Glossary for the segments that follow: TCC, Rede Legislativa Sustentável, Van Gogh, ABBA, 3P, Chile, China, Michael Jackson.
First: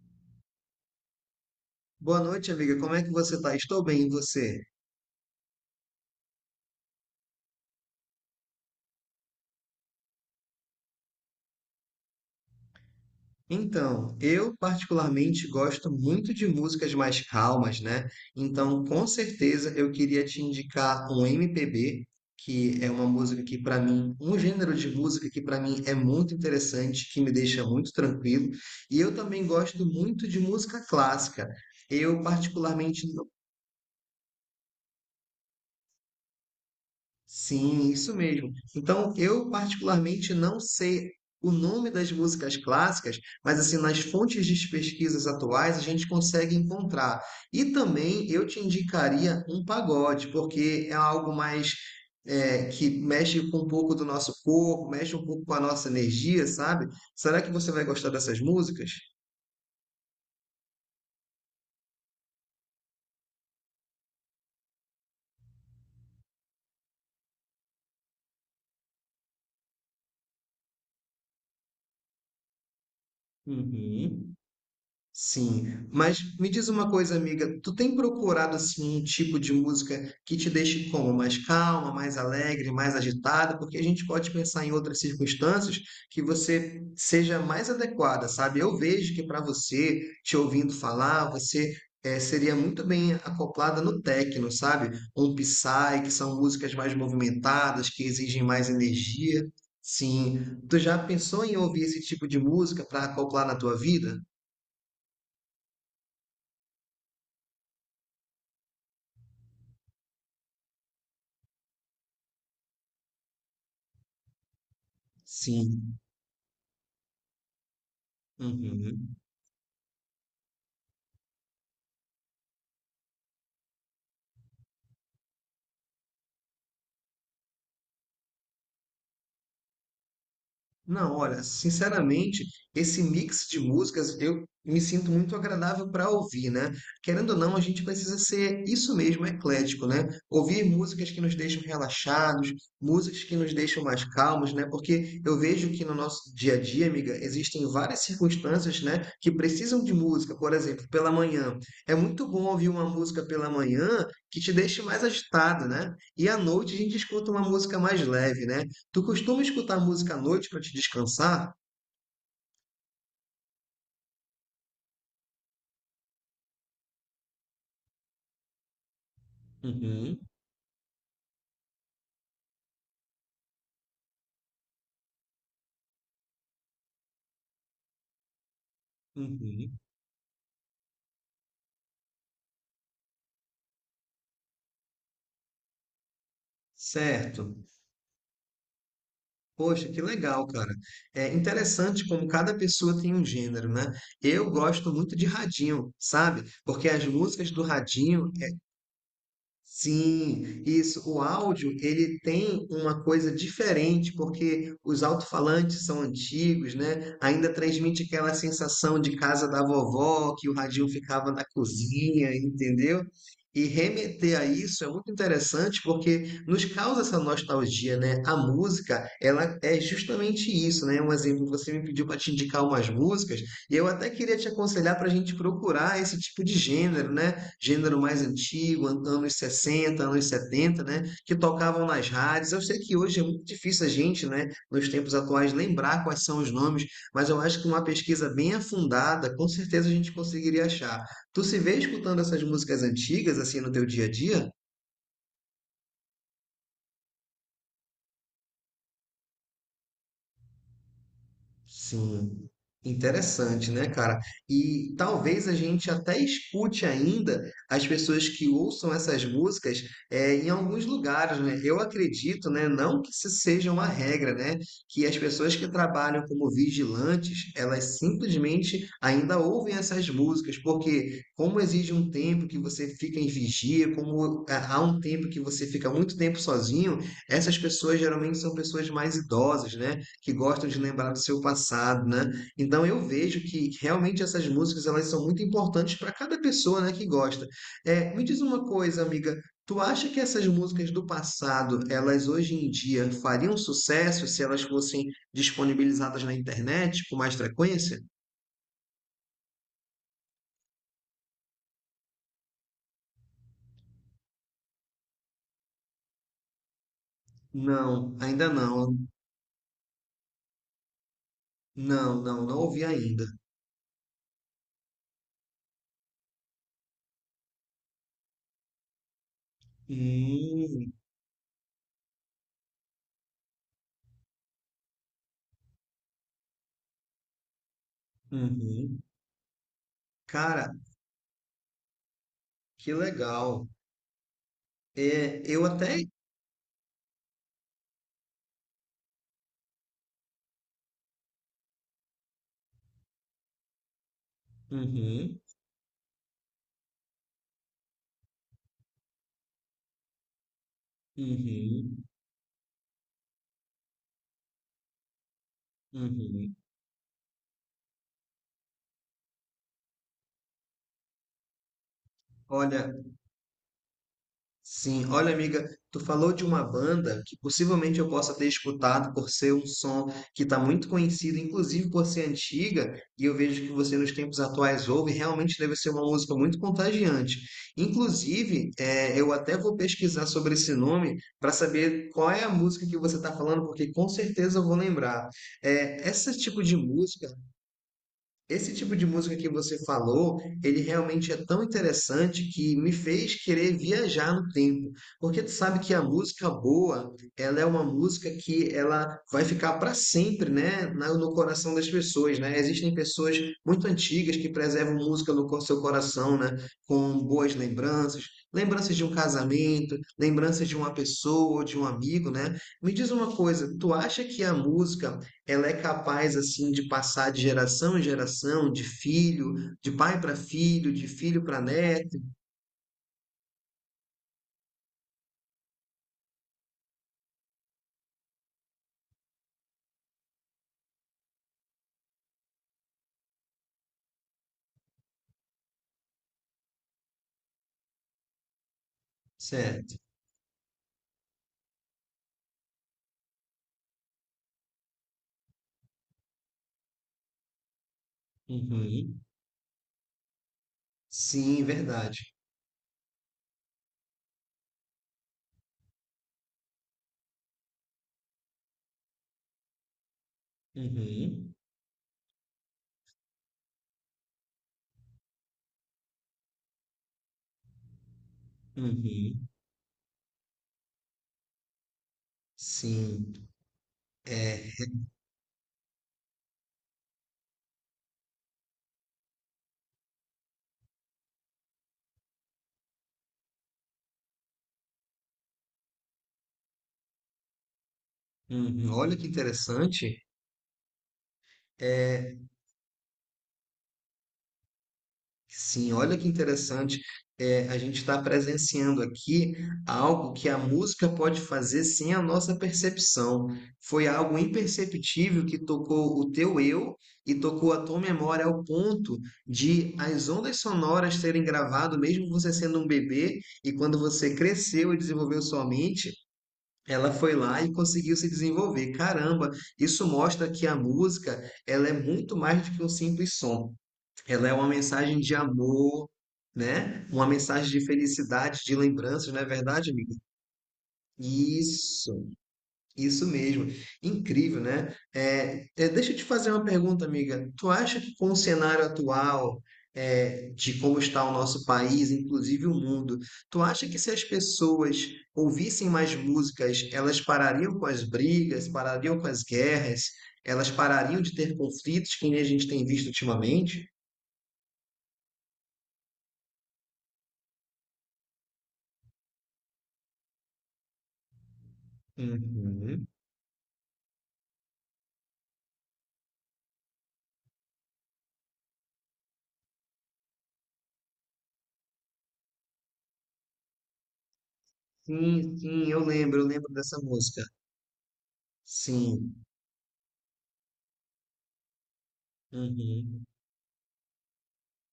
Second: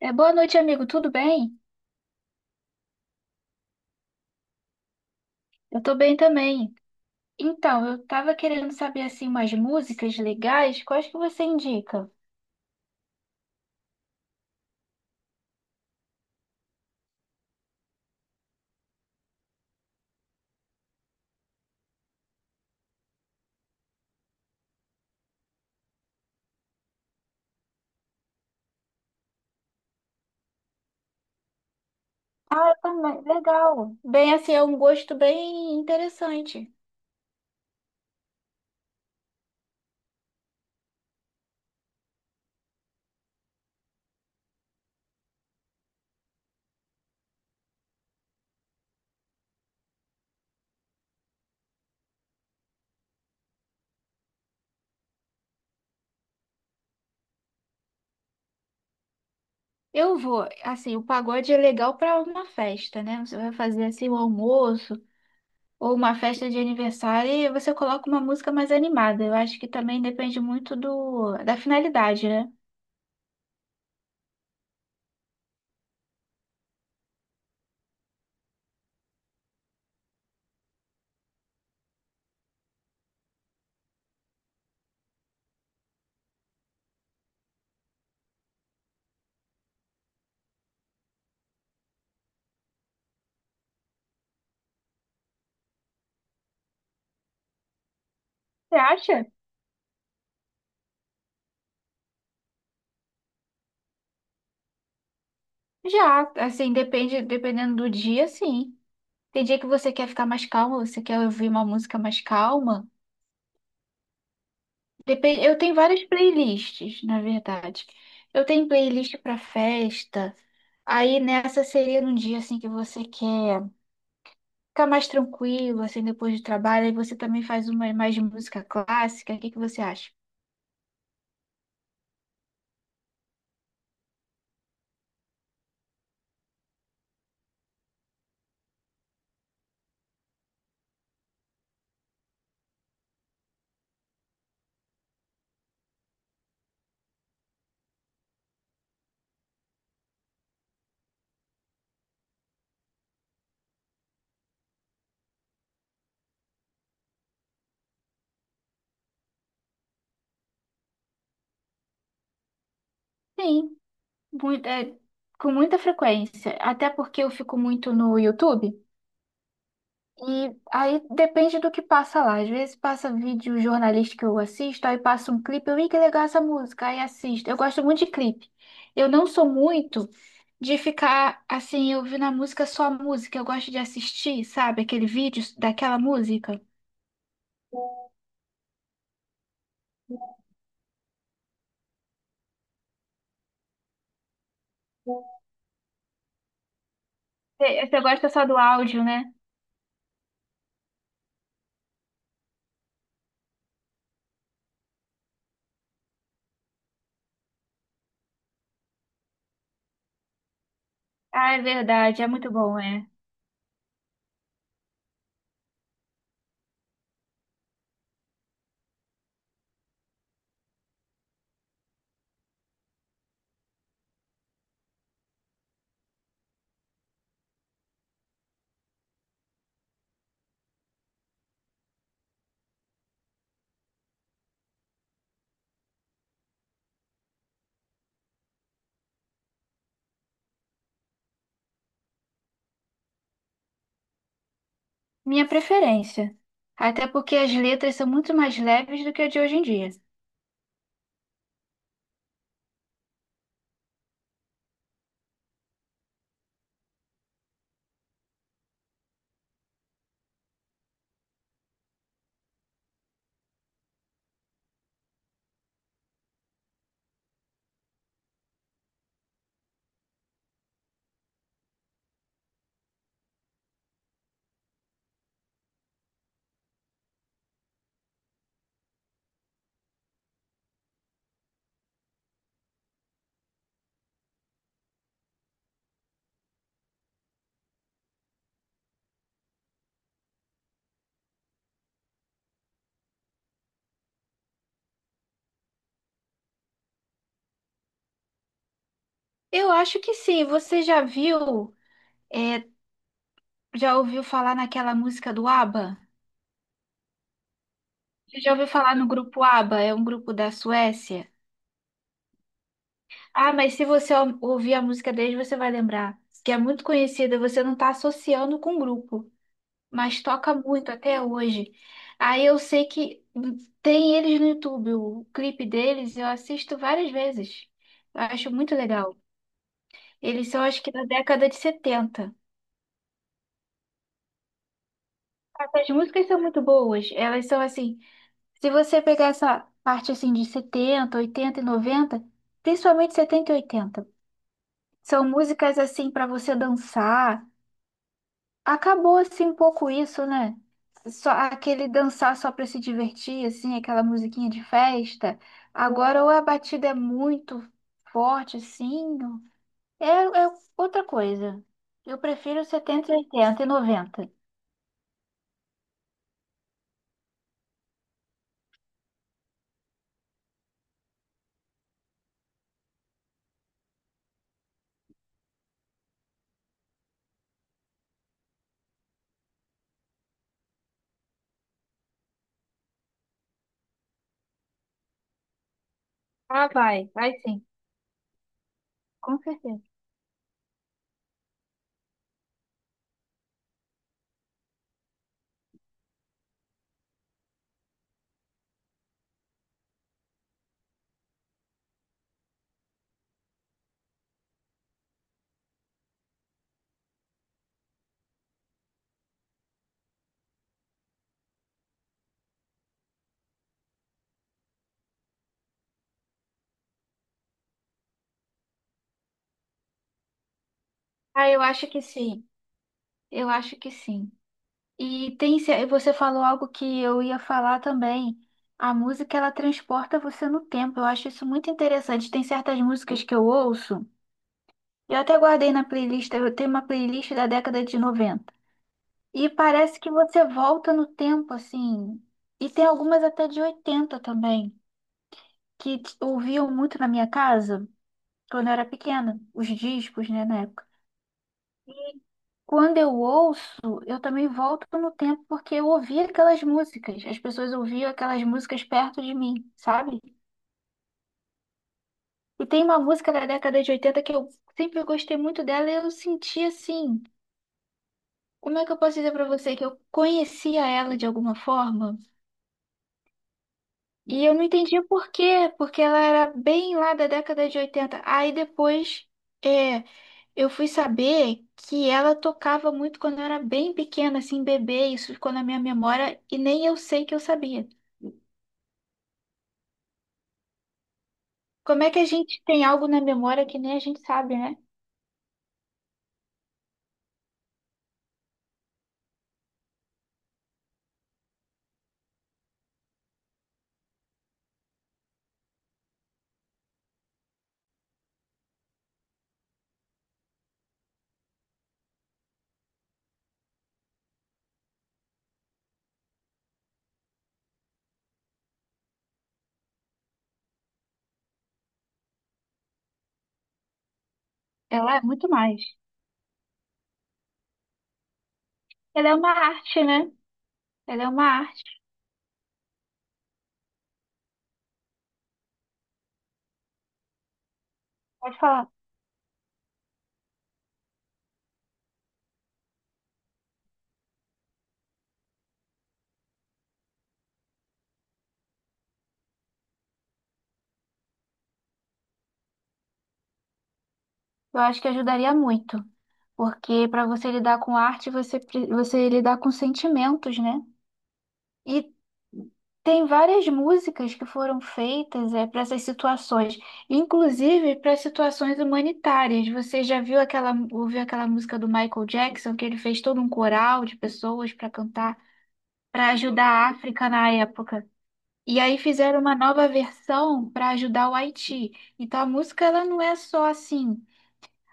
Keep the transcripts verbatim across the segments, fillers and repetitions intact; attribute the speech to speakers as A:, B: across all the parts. A: É, boa noite, amigo. Tudo bem?
B: Boa noite, amiga. Como é que você tá? Estou bem, e você?
A: Eu tô bem também. Então, eu tava querendo saber assim umas músicas legais. Quais que você indica?
B: Então, eu particularmente gosto muito de músicas mais calmas, né? Então, com certeza eu queria te indicar um M P B, que é uma música que para mim, um gênero de música que para mim é muito interessante, que me deixa muito tranquilo. E eu também gosto muito de música clássica. Eu
A: Ah, eu
B: particularmente.
A: também. Legal. Bem, assim, é um gosto bem interessante.
B: Sim, isso mesmo. Então, eu particularmente não sei o nome das músicas clássicas, mas assim, nas fontes de pesquisas atuais a gente consegue encontrar. E também eu te indicaria um pagode, porque é algo mais é, que mexe com um pouco do nosso corpo, mexe um pouco com a nossa energia, sabe? Será que você vai gostar dessas músicas?
A: Eu vou, assim, o pagode é legal para uma festa, né? Você vai fazer assim um almoço ou uma festa de aniversário e você coloca uma música mais animada. Eu acho que também depende muito do da finalidade, né?
B: Uhum. Sim, mas me diz uma coisa, amiga, tu tem procurado assim um tipo de música que te deixe como mais calma, mais alegre, mais agitada, porque a gente pode pensar em outras circunstâncias que você seja mais adequada, sabe? Eu vejo que para você, te ouvindo falar, você eh, seria muito bem acoplada no techno, sabe? Um Psy, que são músicas mais movimentadas, que exigem mais
A: Você acha?
B: energia. Sim, tu já pensou em ouvir esse tipo de música para acoplar na tua vida?
A: Já, assim, depende, dependendo do dia, sim. Tem dia que você quer ficar mais calma, você quer ouvir uma música mais calma. Depende, eu tenho
B: Sim.
A: várias playlists, na verdade. Eu tenho
B: Uhum.
A: playlist para festa. Aí nessa seria num dia assim que você quer ficar mais tranquilo, assim, depois do trabalho. Aí você também faz uma mais de música clássica. O que que você acha?
B: Não, olha, sinceramente, esse mix de músicas eu me sinto muito agradável para ouvir, né? Querendo ou não, a gente precisa ser isso mesmo, eclético, né? Ouvir músicas que nos deixam relaxados, músicas que nos deixam mais calmos, né? Porque eu vejo que no nosso dia a dia, amiga, existem várias circunstâncias, né, que precisam de música. Por exemplo, pela manhã. É muito bom ouvir uma música pela manhã que te deixe mais agitado, né? E à noite a gente escuta uma música mais leve, né? Tu costuma escutar música à noite para te descansar?
A: Sim, muito, é, com muita frequência. Até porque eu fico muito no YouTube.
B: Uhum,
A: E aí depende do que passa lá. Às vezes passa vídeo jornalístico que eu assisto, aí passa um clipe, eu, ih, que legal essa música, aí assisto. Eu gosto muito de clipe. Eu não sou
B: uhum.
A: muito de ficar assim, ouvindo a música só a música. Eu gosto de assistir, sabe, aquele vídeo daquela música.
B: Certo. Poxa, que legal, cara. É interessante como cada pessoa tem um gênero, né? Eu gosto muito de radinho, sabe? Porque as músicas do
A: Você você gosta
B: radinho.
A: só do áudio, né?
B: Sim, isso. O áudio, ele tem uma coisa diferente, porque os alto-falantes são antigos, né? Ainda transmite aquela sensação de casa da vovó, que o radinho ficava na
A: Ah, é verdade, é
B: cozinha,
A: muito bom,
B: entendeu?
A: é.
B: E remeter a isso é muito interessante porque nos causa essa nostalgia, né? A música, ela é justamente isso, né? Um exemplo, você me pediu para te indicar umas músicas, e eu até queria te aconselhar para a gente procurar esse tipo de gênero, né? Gênero mais antigo, anos sessenta, anos setenta, né? Que tocavam nas rádios. Eu sei que hoje é muito difícil a gente, né, nos tempos atuais, lembrar quais são os nomes, mas eu acho que uma pesquisa bem afundada, com certeza a gente conseguiria achar. Tu se vê escutando essas músicas antigas, assim, no teu dia a dia?
A: Minha preferência. Até porque as letras são muito mais leves do que a de hoje em dia.
B: Sim, interessante, né, cara? E talvez a gente até escute ainda as pessoas que ouçam essas músicas eh, em alguns lugares, né? Eu acredito, né, não que isso seja uma regra, né, que as pessoas que trabalham como vigilantes, elas simplesmente ainda ouvem essas músicas, porque como exige um tempo que você fica em vigia, como há há um tempo que você fica muito tempo sozinho, essas pessoas geralmente são pessoas mais idosas, né? Que gostam de lembrar do seu passado, né? Então eu vejo que realmente essas músicas elas são muito importantes para cada pessoa, né, que gosta. É, me diz uma coisa, amiga, tu acha que essas músicas do passado, elas hoje em dia fariam sucesso se elas fossem disponibilizadas na internet com mais frequência?
A: Eu acho que sim. Você já viu? é, Já ouviu falar naquela música do ABBA?
B: Não,
A: Você
B: ainda
A: já ouviu falar
B: não.
A: no grupo ABBA? É um grupo da Suécia.
B: Não, não, não ouvi ainda.
A: Ah, mas se você ou- ouvir a música deles, você vai lembrar. Que é muito conhecida, você não está associando com o grupo, mas toca muito
B: Hum,
A: até hoje. Aí eu sei que hum, tem eles no YouTube, o clipe deles eu assisto várias vezes. Eu acho muito
B: uhum.
A: legal. Eles são,
B: Cara,
A: acho que, da década de setenta.
B: que legal. É, eu
A: As
B: até.
A: músicas são muito boas, elas são assim. Se você pegar essa parte assim de setenta, oitenta e noventa, principalmente setenta e oitenta, são
B: Uhum,
A: músicas assim para você dançar. Acabou assim um pouco isso, né? Só aquele
B: uhum,
A: dançar só para se divertir, assim, aquela musiquinha de festa. Agora ou a
B: uhum.
A: batida é muito forte, assim, é, é outra coisa. Eu prefiro
B: Olha,
A: setenta, oitenta e noventa.
B: sim, olha, amiga, tu falou de uma banda que possivelmente eu possa ter escutado por ser um som que está muito conhecido, inclusive por ser antiga, e eu vejo que você nos tempos atuais ouve, realmente deve ser uma música muito contagiante. Inclusive, eh, eu até vou pesquisar sobre esse nome para saber qual é a música que você está falando, porque com certeza eu vou lembrar. Eh, esse tipo
A: Ah,
B: de
A: vai,
B: música
A: vai sim,
B: esse tipo de música
A: com
B: que você
A: certeza.
B: falou, ele realmente é tão interessante que me fez querer viajar no tempo, porque tu sabe que a música boa, ela é uma música que ela vai ficar para sempre, né, na- no coração das pessoas, né? Existem pessoas muito antigas que preservam música no co- seu coração, né, com boas lembranças, lembranças de um casamento, lembranças de uma pessoa, de um amigo, né? Me diz uma coisa, tu acha que a música ela é capaz assim de passar de geração em geração, de filho, de pai para filho, de filho
A: Ah,
B: para
A: eu acho que
B: neto,
A: sim. Eu acho que sim. E tem, ce- você falou algo que eu ia falar também. A música, ela transporta você no tempo. Eu acho isso muito interessante. Tem certas músicas que eu ouço. Eu até guardei na playlist, eu tenho uma playlist da década de noventa. E
B: certo?
A: parece que você volta no tempo, assim. E tem algumas até de oitenta também, que t- ouviam muito na minha casa quando eu era
B: Uhum.
A: pequena, os discos, né, na época.
B: Sim, verdade.
A: Quando eu ouço, eu também volto no tempo porque eu ouvi aquelas músicas. As pessoas ouviam aquelas músicas perto de mim, sabe?
B: Uhum.
A: E tem uma música da década de oitenta que eu sempre gostei muito dela e eu senti assim. Como é que eu posso dizer pra
B: Uhum.
A: você que eu conhecia ela de alguma forma?
B: Sim,
A: E eu não
B: é.
A: entendia por quê, porque ela era bem lá da década de oitenta. Aí depois, é, eu fui saber que ela tocava muito quando eu era bem pequena, assim, bebê, isso ficou na minha memória e nem eu sei que eu sabia.
B: Uhum. Olha que interessante.
A: Como é que a
B: É,
A: gente tem algo na memória que nem a gente sabe, né?
B: sim, olha que interessante. É, a gente está presenciando aqui algo que a música pode fazer sem a nossa percepção. Foi algo imperceptível que tocou o teu eu e tocou a tua memória ao ponto de as ondas sonoras terem gravado, mesmo você sendo um bebê, e quando você cresceu e desenvolveu sua mente, ela foi lá e conseguiu se desenvolver. Caramba, isso mostra que a música, ela é muito mais do que um simples som. Ela é uma
A: Ela
B: mensagem
A: é
B: de
A: muito mais.
B: amor, né? Uma mensagem de felicidade, de
A: Ela
B: lembranças,
A: é
B: não é
A: uma
B: verdade,
A: arte,
B: amiga?
A: né? Ela é uma arte.
B: Isso, isso mesmo. Incrível, né? É, é, deixa eu te fazer uma pergunta, amiga. Tu acha que com o
A: Pode
B: cenário
A: falar.
B: atual, é, de como está o nosso país, inclusive o mundo, tu acha que se as pessoas ouvissem mais músicas, elas parariam com as brigas, parariam com as guerras, elas parariam de ter conflitos que nem a gente tem visto ultimamente?
A: Eu acho que ajudaria muito, porque para você lidar com arte, você, pre- você lidar com sentimentos, né? E
B: Uhum.
A: tem várias músicas que foram feitas é, para essas situações, inclusive para situações humanitárias. Você já viu aquela, ouviu aquela música do Michael Jackson, que ele fez todo um coral de pessoas para cantar,
B: Sim, sim, eu
A: para
B: lembro, eu
A: ajudar
B: lembro
A: a
B: dessa
A: África
B: música.
A: na época? E aí fizeram
B: Sim,
A: uma nova versão para ajudar o Haiti. Então a música ela não
B: uhum,
A: é só assim.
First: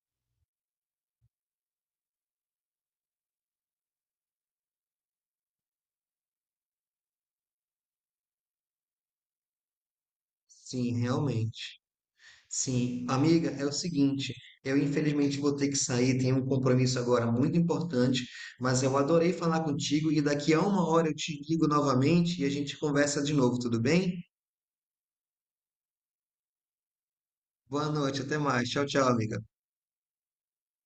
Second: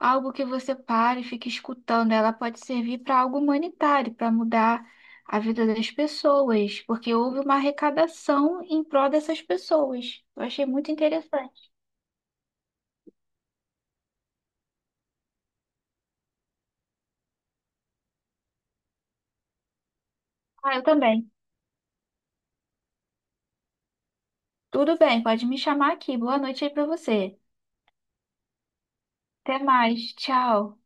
A: Algo que você pare e fique escutando, ela pode servir para algo humanitário, para mudar a vida das pessoas, porque houve uma arrecadação em prol dessas pessoas. Eu achei muito
B: sim,
A: interessante.
B: realmente. Sim, amiga, é o seguinte, eu infelizmente vou ter que sair, tenho um compromisso agora muito importante, mas eu adorei falar contigo e daqui a
A: Ah, eu
B: uma hora eu
A: também.
B: te ligo novamente e a gente conversa de novo, tudo bem?
A: Tudo bem, pode me chamar aqui. Boa noite aí para você.
B: Boa noite, até mais. Tchau, tchau, amiga.
A: Até mais. Tchau.